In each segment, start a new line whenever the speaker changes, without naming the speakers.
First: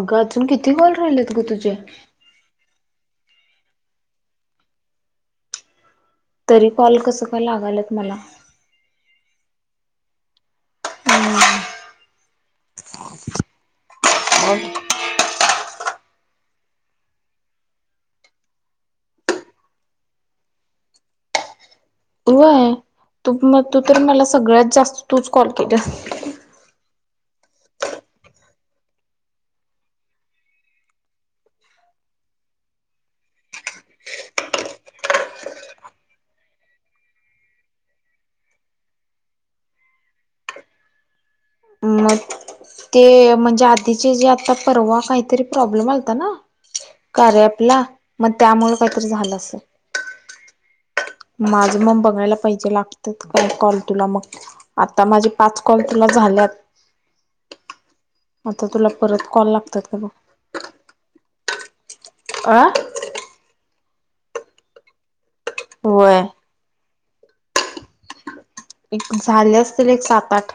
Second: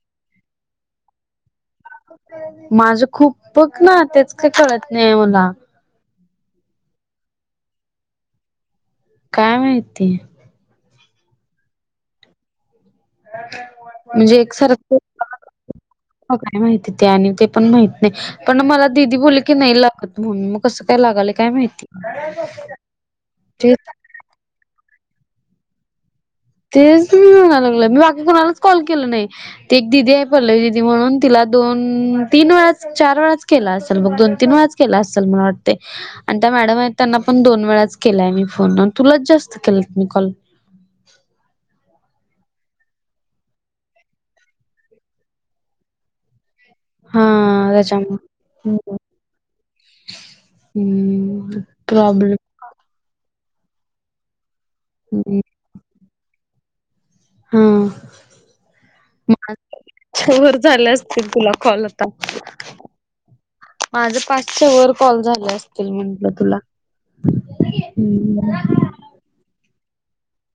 अगं अजून किती कॉल राहिलेत ग तुझे?
माझं खूप बघ ना तेच काही कळत नाही मला.
तरी कॉल कस का लागालत मला?
काय माहिती? म्हणजे एकसर मग काय माहिती ते आणि ते पण माहित नाही पण मला दिदी बोलले की नाही लागत म्हणून मग कसं काय लागत. काय माहिती?
व्हय
ते
तू तर मला सगळ्यात जास्त तूच कॉल केल्यास.
तेच म्हणाय मी लागलं मी बाकी कोुणालाच कॉल केलं नाही ते एक दिदी आहे पलव्वीदीदी म्हणून तिला, दोन-तीन चार वेळाच केला असेल बघ, दोन-तीन वेळाच केला असेल मला वाटतंय आणि, मॅडम आहे त्यांना पण दोन वेळाच केलाय मी फोन तुला जास्त केला म कॉल.
मग ते म्हणजे आधीचे जे आता परवा काहीतरी प्रॉब्लेम आलता ना?
हा
कार्य ॲपला मग त्यामुळे
त्याच्यामुळे
काहीतरी झालं असलं.
हम्म
माझं मग बघायला
प्रॉब्लेम
पाहिजे लागतेत काय कॉल तुला मग? आता माझे पाच कॉल तुला झालेत.
हा
तुला परत कॉल लागतात का बघ
माोर झाले असतील तुला. कॉल आता.
अ
माझ पाचे वर कॉल झा असतील
व्हय
म्हंटलं तुला ह्
एक झाले असतील एक सात आठ,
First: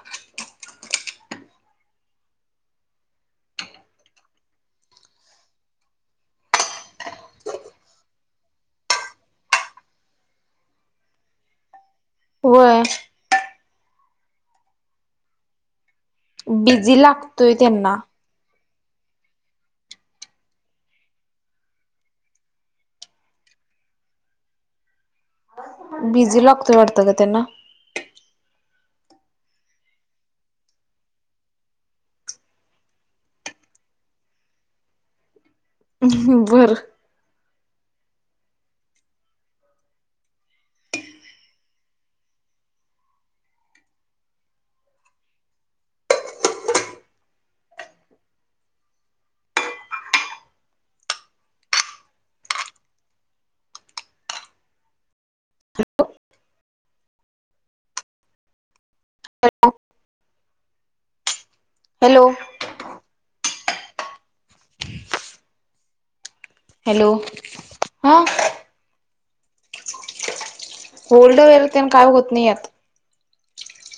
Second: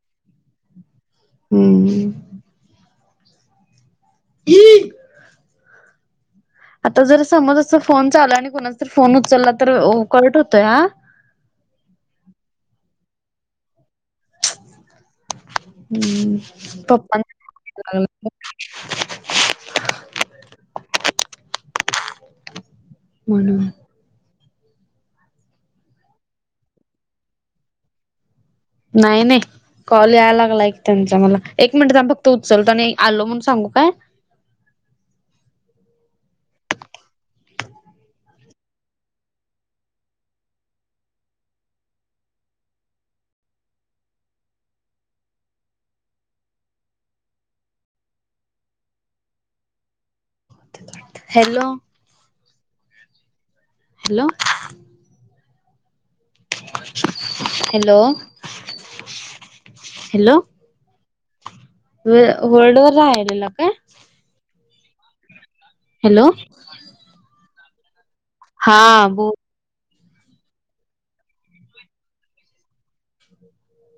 हम्म हम्म ह आता जर समज अस फोन चाल आणि कोणा फोन उचलला तर कट होतोय हा?
हो
हम्म
बिझी
पप्पा
लागतोय त्यांना
कॉल यायला लागलाय. ह म्हणून
बिझी लागतोय वाटत का त्यांना.
नाही नाही कॉल यायला लागला एक त्यांचा मला एक मिनिटम् फक्त उचलतो आणि आलो म्हण सांगू काय? [unintelligible]
बर
hello hello hello hello
hello
होल्डवरर राहिलेला काय? हॅलो
हॅलो हा
हा ब
होल्ड वर तेन काय होत नाही ह्यात.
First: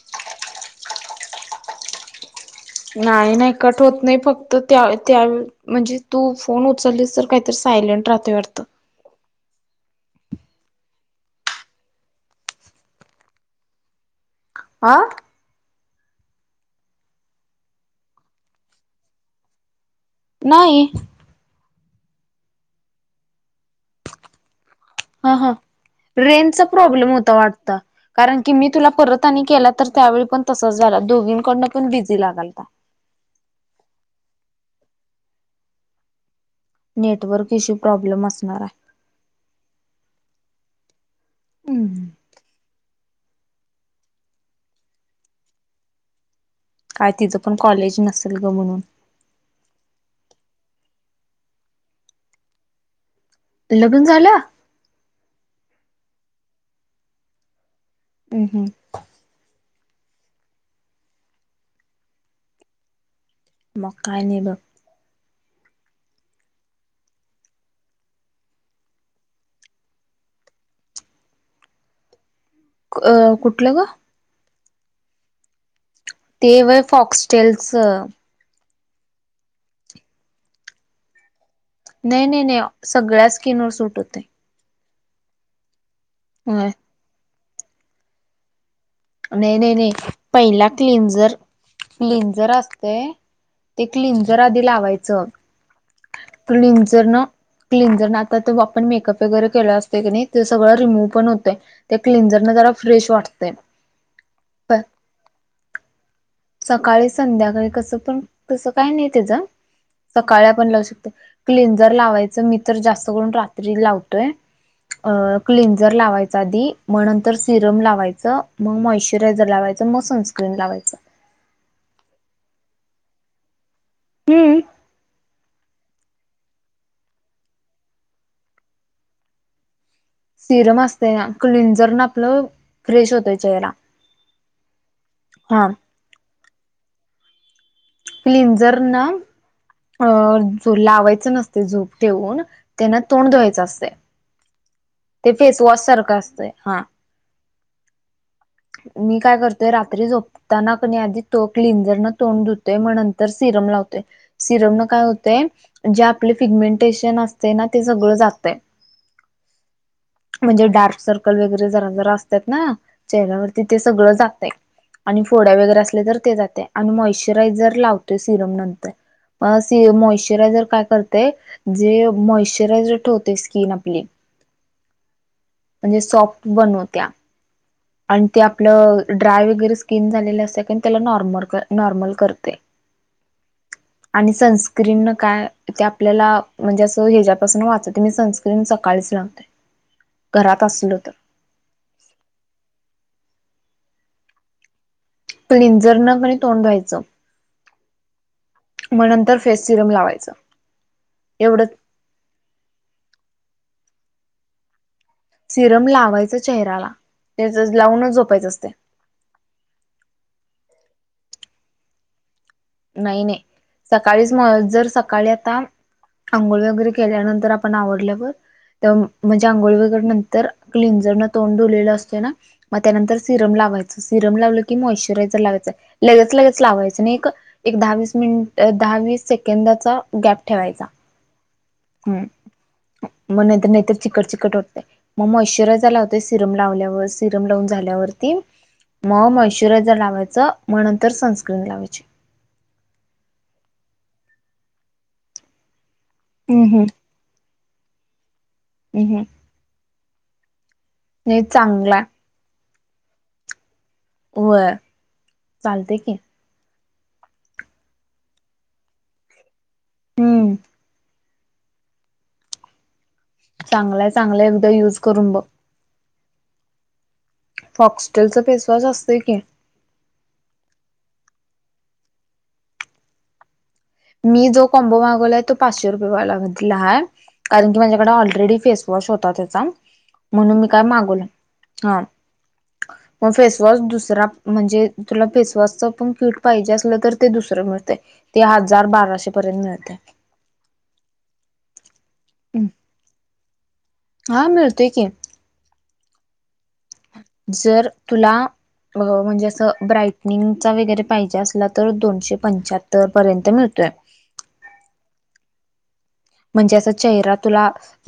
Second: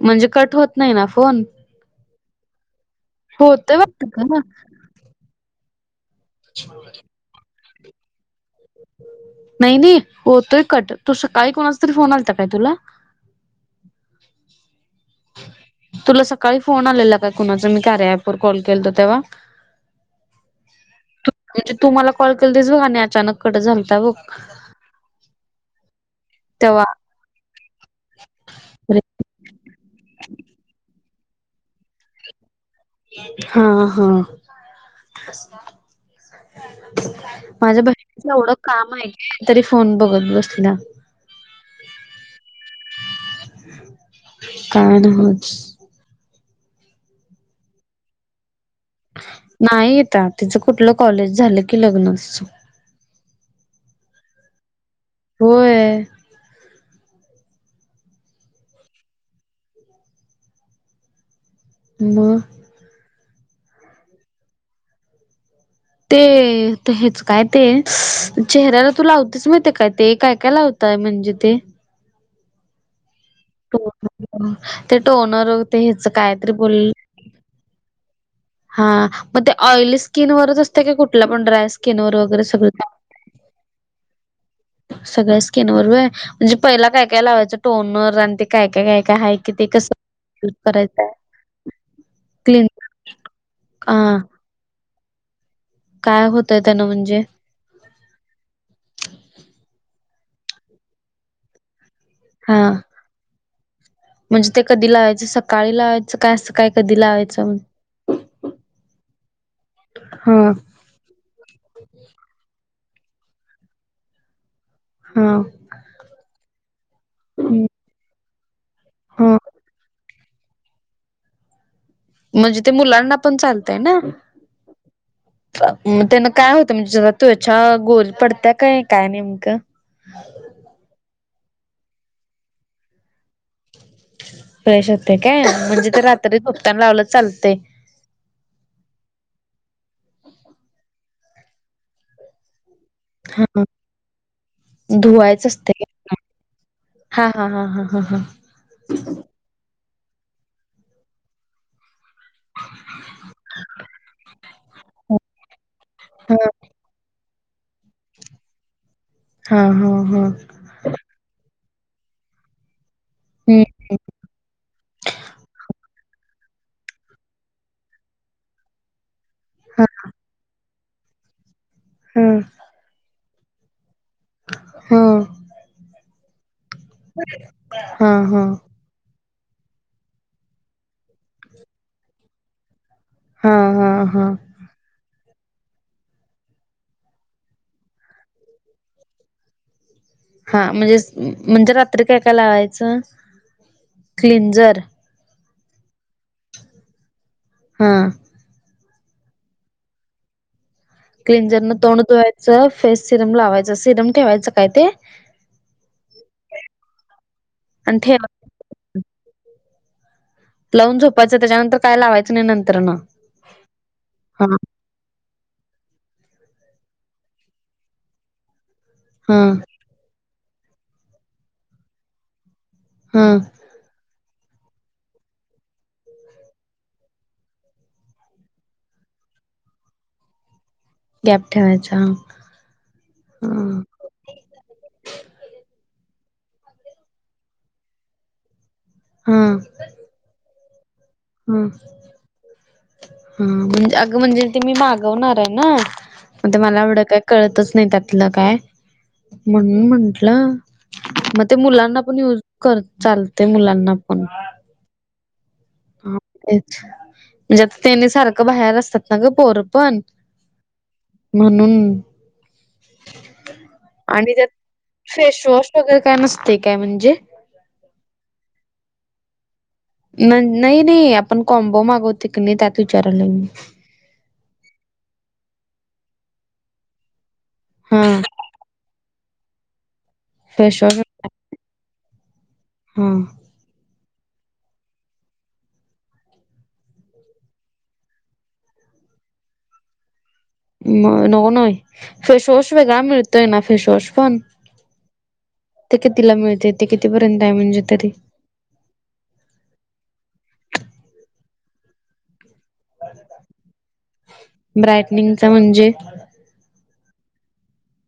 म्हणजे कट होत नाही ना फोन?
नाही नाही
होतोय
कट होत
वाटत
नाही
का
फक्त त्या त्या म्हणजे तू फोन उचललीस तर काही, तर सायलेट राहते वाटत.
नाही नाही होतोय कट तू सकाळी कोणा तरी फोन आलाता काय तुला?
आ
तुला सकाळी फोन आलेला काय कुणाच मी कार्या पवर कॉल केलत तेव्हा?
नाही
म्हणजे तुम्हाला कॉल केल दिस बघा आणि अचानक कटं झालं
हा हा ट्रेनचा
तेव्हा
प्रॉब्लेम होता वाटत कारण की मी तुला परत केला तर त्यावेळी पण तसच झालं दोघींकडनं पण बिझी लागाल का
हा हा
नेटवर्क इश्यू
माझ्या
प्रॉब्लेम
बहिणीच एवढं
असणार
काम आहे का तरी फोन बघत बसली ना
हम्म
कार होच
काय तिचं पण कॉलेज नसेल ग म्हणून
नाही येत तिचं कुठलं कॉलेज झालं की लग्न अस
लग्न झालं
होय
हम् हम
बर
मकायने ब
ते तर हेच काय ते चेहऱ्याला तू लावतेच माहिती काय ते काय काय लावते काय म्हणजे ते
अ कुठलं ग
टोनर ते टोनर ते ह्याच काय
ते
तरी बोल
वय फॉक्सटेलस
हा मग ते ऑइली स्किनवररच असते का कुठला पण ड्रा
न ने न सगळ्या स्किनवर सुूट होते
सगळ्या स्किन वर व म्हणजे पहिला काय काय लावायचं टोन वर आणि ते काय काय काय काय हाय कि
नाही
ते
नाही नाही
कसं
पहिला
करायचं
क्लंजर क्लिंजर
क्लीन
असतय ते
हा
क्लनझर आधी लावायचं
काय होतय त्यानं
क्लिंझर
म्हणजे
ना क्लिंजर न आता त आपण मेकअप वगैरे केलं असते क नाही ते सगळं रिमूव्ह पण होतेय ते क्लिनझर न
हा
जरा फ्रेश वाटते
म्हणजे ते कधी लावायचं सकाळी लावायचं काय असं काय कधी
सकाळी
लावायचं
संध्याकाळी कस पण तसं काय नाही तेच आप
हा
क जास्त करून रात्री लावतोय
हा
क्लंजर लावायचा आधी मग नंतर सिरम लावायचं मग
हा
मॉइशचरायझर लावायचं मग संस् स्क्रीन लावायचं
म्हणज मुलांना पण चालतय ना
हम्म
म त्यान काय होतं म्हणजे ज तू ह्याच्या गोल पडत्या काय काय नेमकं
सिरम असत ना क्लंजर ना आपलं फ्रेश होतय
फ्रेश होते काय
हा
म्हणजे ते रात्री भुकतान लावलं चालते
क्लिंजर ना अ लावायचं नसते झोप ठेवून त्यांना तोंड
हा
धुवायचं असत ते
धुवायच असते
फेसवॉश
काय?
सारखं असतय हा
हा हा हा हा
मी काय करतोय रात्री झोपताना क आधी तो क्लिंजर न तोंड ुतो ग नंतर सिरम लावतो सिरम न काय होतेय जे आपले फिगमेंटेशन अस ते सगळ जातय
हा हा हा हा हा
म्हणजे डार्क सर्कल वगे ज असतात ना चेहऱ्यावरती ते सगळ जात आणि फोड्या वगैरे असले तर ते जात मचरार लावतो सिरम नंतर म मचरारय करते जे
हम्म
मॉशचरायज ठेवते स्किन आपली
हा हा
म्हणजे सॉफ्ट बनवत्या
हा
आणि ते
हा
आपलं ड्राय वगैरे स्किन झालेले असत कार त्याला नॉर्मल नॉर्मल करते
हा हा
आणि
हा
सनस्क्रीन न काय ते आपल्याला म्हणजे असं ह्याच्यापासून वाचत मी सनस्क्रीन सकाळीच लावतेय
हा म्हणजे म्हणजे रात्री काय काय लावायच चन क्लिंजर
क्लिंजर न पण तोंड धुवायचं.
हा..
मग नंतर फेस सिरम लावायचं... एवढं
क्लिंजरन तोड धुवायचं. फेस सिरम लावायचं. सिरम ठेवायचं काय ते?
सिरम लावायच चेहर्‍याला.... तेच
आणि
लावूनच
ठेवा
झोपायचं असतय.
मग झोपायचं त्याच्यानंतर काय लावायचं? नाही नंतर न
नाही नाही.... सकाळीच
हा
मग जर सकाळी आता आंघोळी वगैरे केल्यानंतर आपण.... आवडल्यावर.... ते
हा
म्हणजे आंघोळी वगैरे नंतर क्लिंजर न तोंड धुलेलं असते ना.... मग त्यानंतर
हा
सिरम लावायच असतय लावल की मॉस्चरायजर लावायच.... लगेच लगेच लावायच नाही. एक दहावीस मिनट, दहावीस सेकंदाचा गॅप ठेवायचा.
गॅप ठेवायचा.
हम्म मग नाहीतर नाहीतर चिकट चिकट होत मग मग मॉस्चरायजर लावता सिरम लावल्यावर सिरम लावून झाल्यावरती मग
हा हा
मॉस्चरायजर लावायच मग नंतर तर सनस्क्रीन लावायची.
हा म्हणजे अगं म्हणजे ते मी मागवणार आहे ना मग ते
हम्म
मला
हम्म
एवढं काय कळतच नाही त्यातलं काय
हम्म हम्म
म्हणून म्हंटलं
नाही
मग ते
चांगला
मुलांना पण युज कर चालतेय मुलांना. पण
होय चालतेय की
तेच म्हणजे आता त्याने सारखं बाहेर असतात ग पोर पण
हम्म
म्हणून
चांगलाय
आणि
चांगला
त्यात
एकदा युज करून बघ
फेशवॉश वगैरे काय नसतंय काय म्हणजे?
असतंय कि
नाही नाही आपण कॉम्बो मागवतो की नाही त्यात विचारायला मी?
मी जो कॉम्बो मागवलाय तो पाचशे रुपयेला वाला आहे. कारण की
हा
माझ्याकडे ऑलरेडी फेसवॉश होता त्याचा म्हणून मी काय
फेशवॉश
मागवलं. हा
हा
मग फेसवॉश दुसरा सरा म्हणजे तुला फेसवॉश चा पण क्युट पाहिजे असला तरी ते दुसरं मिळतय. हजार बाराशे पर्यंत मिळते.
मग नग [inaudible] [unintelligible] नोय फेस वॉश वेगळा मिळतोय. फेशवॉश पण
हा मिळतोय की.
ते कितीला मिळतो?
जर तुला म्हणजे असं ब्राईट निंगचा वगैरे पाहिजे असला तर दोनशे पंच्याहत्तर पर्यंत मिळतोय.
ब्रायटनिंगचा म्हणजे
म्हणजे अस चेहरा तुला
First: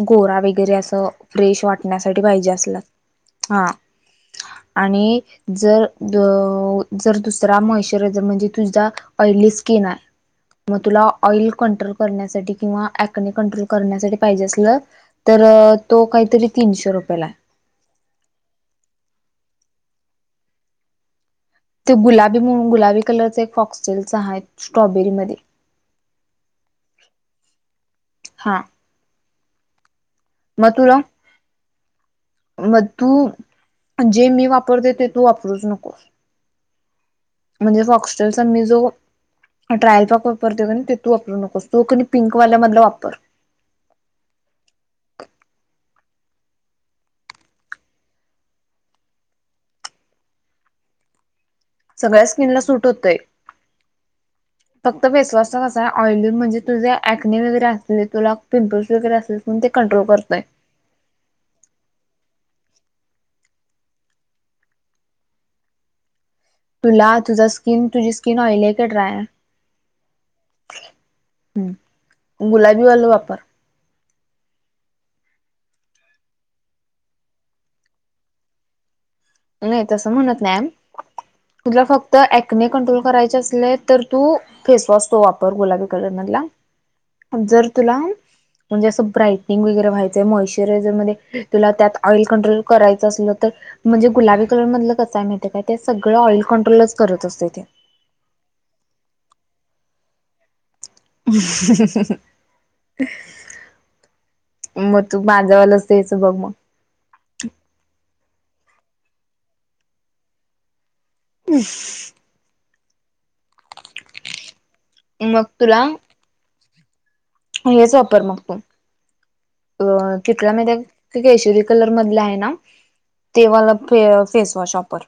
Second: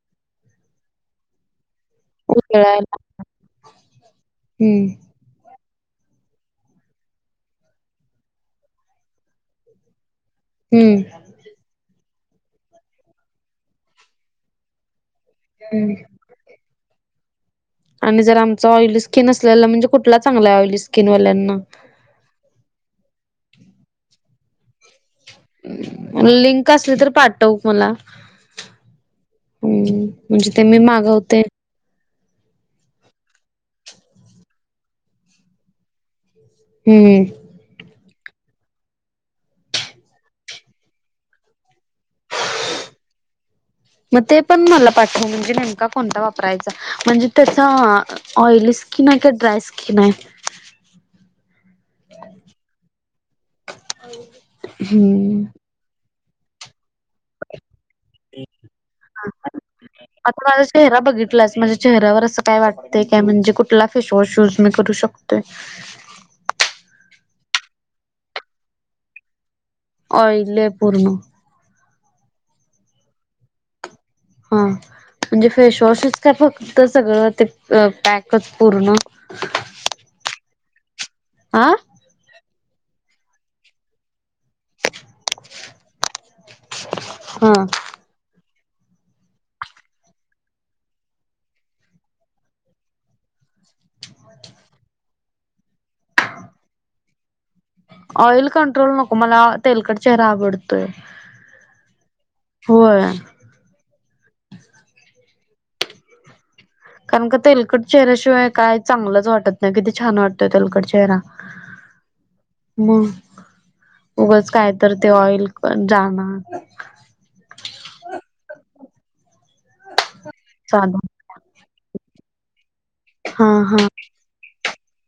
गोरा वगैरे असं फ्रेश वाटतं. वाटण्यासाठी पाहिजे असला
उजळायला
हा
हम्म
आणि जर जर दुसरा मॉच्यरायझर म्हणजे तुझा आयली स्किन आहे. मग
हम्म
तुला ऑइल कंट्रोल करण्यासाठी किंवा ॲकनें कंट्रोल करण्यासाठी पाहिजे असलं? तर
हम्म
तो काहीतरी तीनशे रुपयाला आहे.
आणि जर आमचं ऑयली स्किन असलेला म्हणजे कुठला चांगला आहे ऑयली स्किनवाल्यांना?
ते गुलाबी म्हणून गुलाबी कलरच एक फॉक्सटेलच आहे स्ट्रॉबेरीमध्ये
लिंक असली तर पाठव मला
हा.
हा म्हणजे ते
मग
मी
तुला
मागवते.
मग तु जे मी वापरते ते तू वापरूच नकोस
हम्म.
चलचल मीशो [unintelligible] ट्रायल पॅक वापरते का ते तु वापरू नकोस तो कोणी पिंक वाल्या मधला वापर.
मग ते पण मला पाठव म्हणजे नेम कोणता वापरायचा म्हणजे त्याचा ऑइली माहिती आहे ड्राय सिक्न आहे.
सगळ्या स्किन ला सूट होतय फक्त
हम्म
फेसवॉशचा कसा आहे ऑइली म्हणजे तुझा अंक्नी वगैरे असले तुला पिंपल्स वगैरे असले ते कंट्रोल करतय.
तर असं काय वाटतं का म्हणजे कुठला फेसवॉश युज मी करू शकतो?
तुला तुझा स्किन तुझी स्किन ऑइल आहे की ड्राय?
आयली पूर्ण.
आहे गुलाबी वाली वापर.
हम्म. मी फेसवॉशच काय फक्त सगळं ते पॅकच पूर्ण
नाही तसं म्हणतं नाहीय
हा
तुला फक्त अकनिक कंट्रोल करायचं असलं तर तु फेसवॉश तर वापर गुलाबी कलर मधला
हा
जर तुला म्हणजे असं ब्राईटनिंग वगैरे व्हायचंय मॉ्चरायझर मध्ये तुला त्यात ऑइल कंट्रोल करायचं असलं तर म्हणजे अ गुलाबी कलर मधलं कसं आहे माहिती आहे काय ते सगळं ऑइल कंट्रोलच करत असते ते
ऑइल कंट्रोल नको मला तेलकट चेहरा आवडतो
हम्म
होय
हम् ह म तु माझ्यावाल तेच बघ ना
कारण का तेलकट चेहऱ्याशिवाय काय चांगलंच वाटत नाही किती छान वाटतंय तेलकट चेहरा
हम्म म
मग उगच काय तर ते ऑइल पण जाणार र
मी हेच वापर मग ते ओ तिथल्या मध्ये
चालू
ती केशरी कलर मधला आहे ना
हा
तेव्हावाला
हा
फेअर फेसवॉश वापर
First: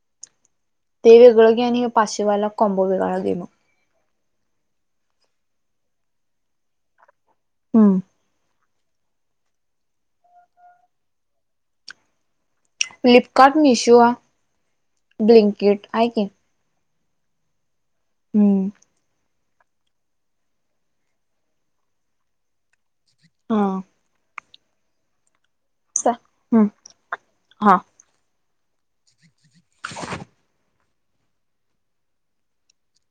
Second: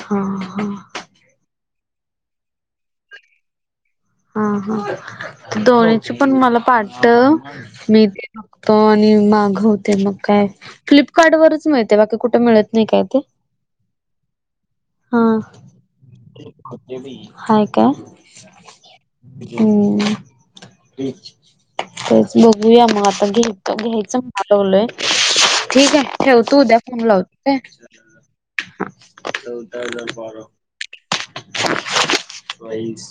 हा हा
ते वेगळं घे आणि पाचशेवाला कमबोविग देना
हा हा तर दोन्हीची पण मला पाटव
हम्म.
मी आणि मागवते मग काय फ्लिपकार्ट वरच मिळते ते कुठे मिळत नाही काय ते
फ्लिपकार्ट मिशो
हा
ब्लिंकिट आहे की
हाय काय
हम्म
य हम्म बघूया आपण पडल
हा
ते रोजच लमालवलय ठीक आहे ठेव तू
हम्म.
उद्या फोन लावतो
हा
काय चौदा हजार बावण बाईस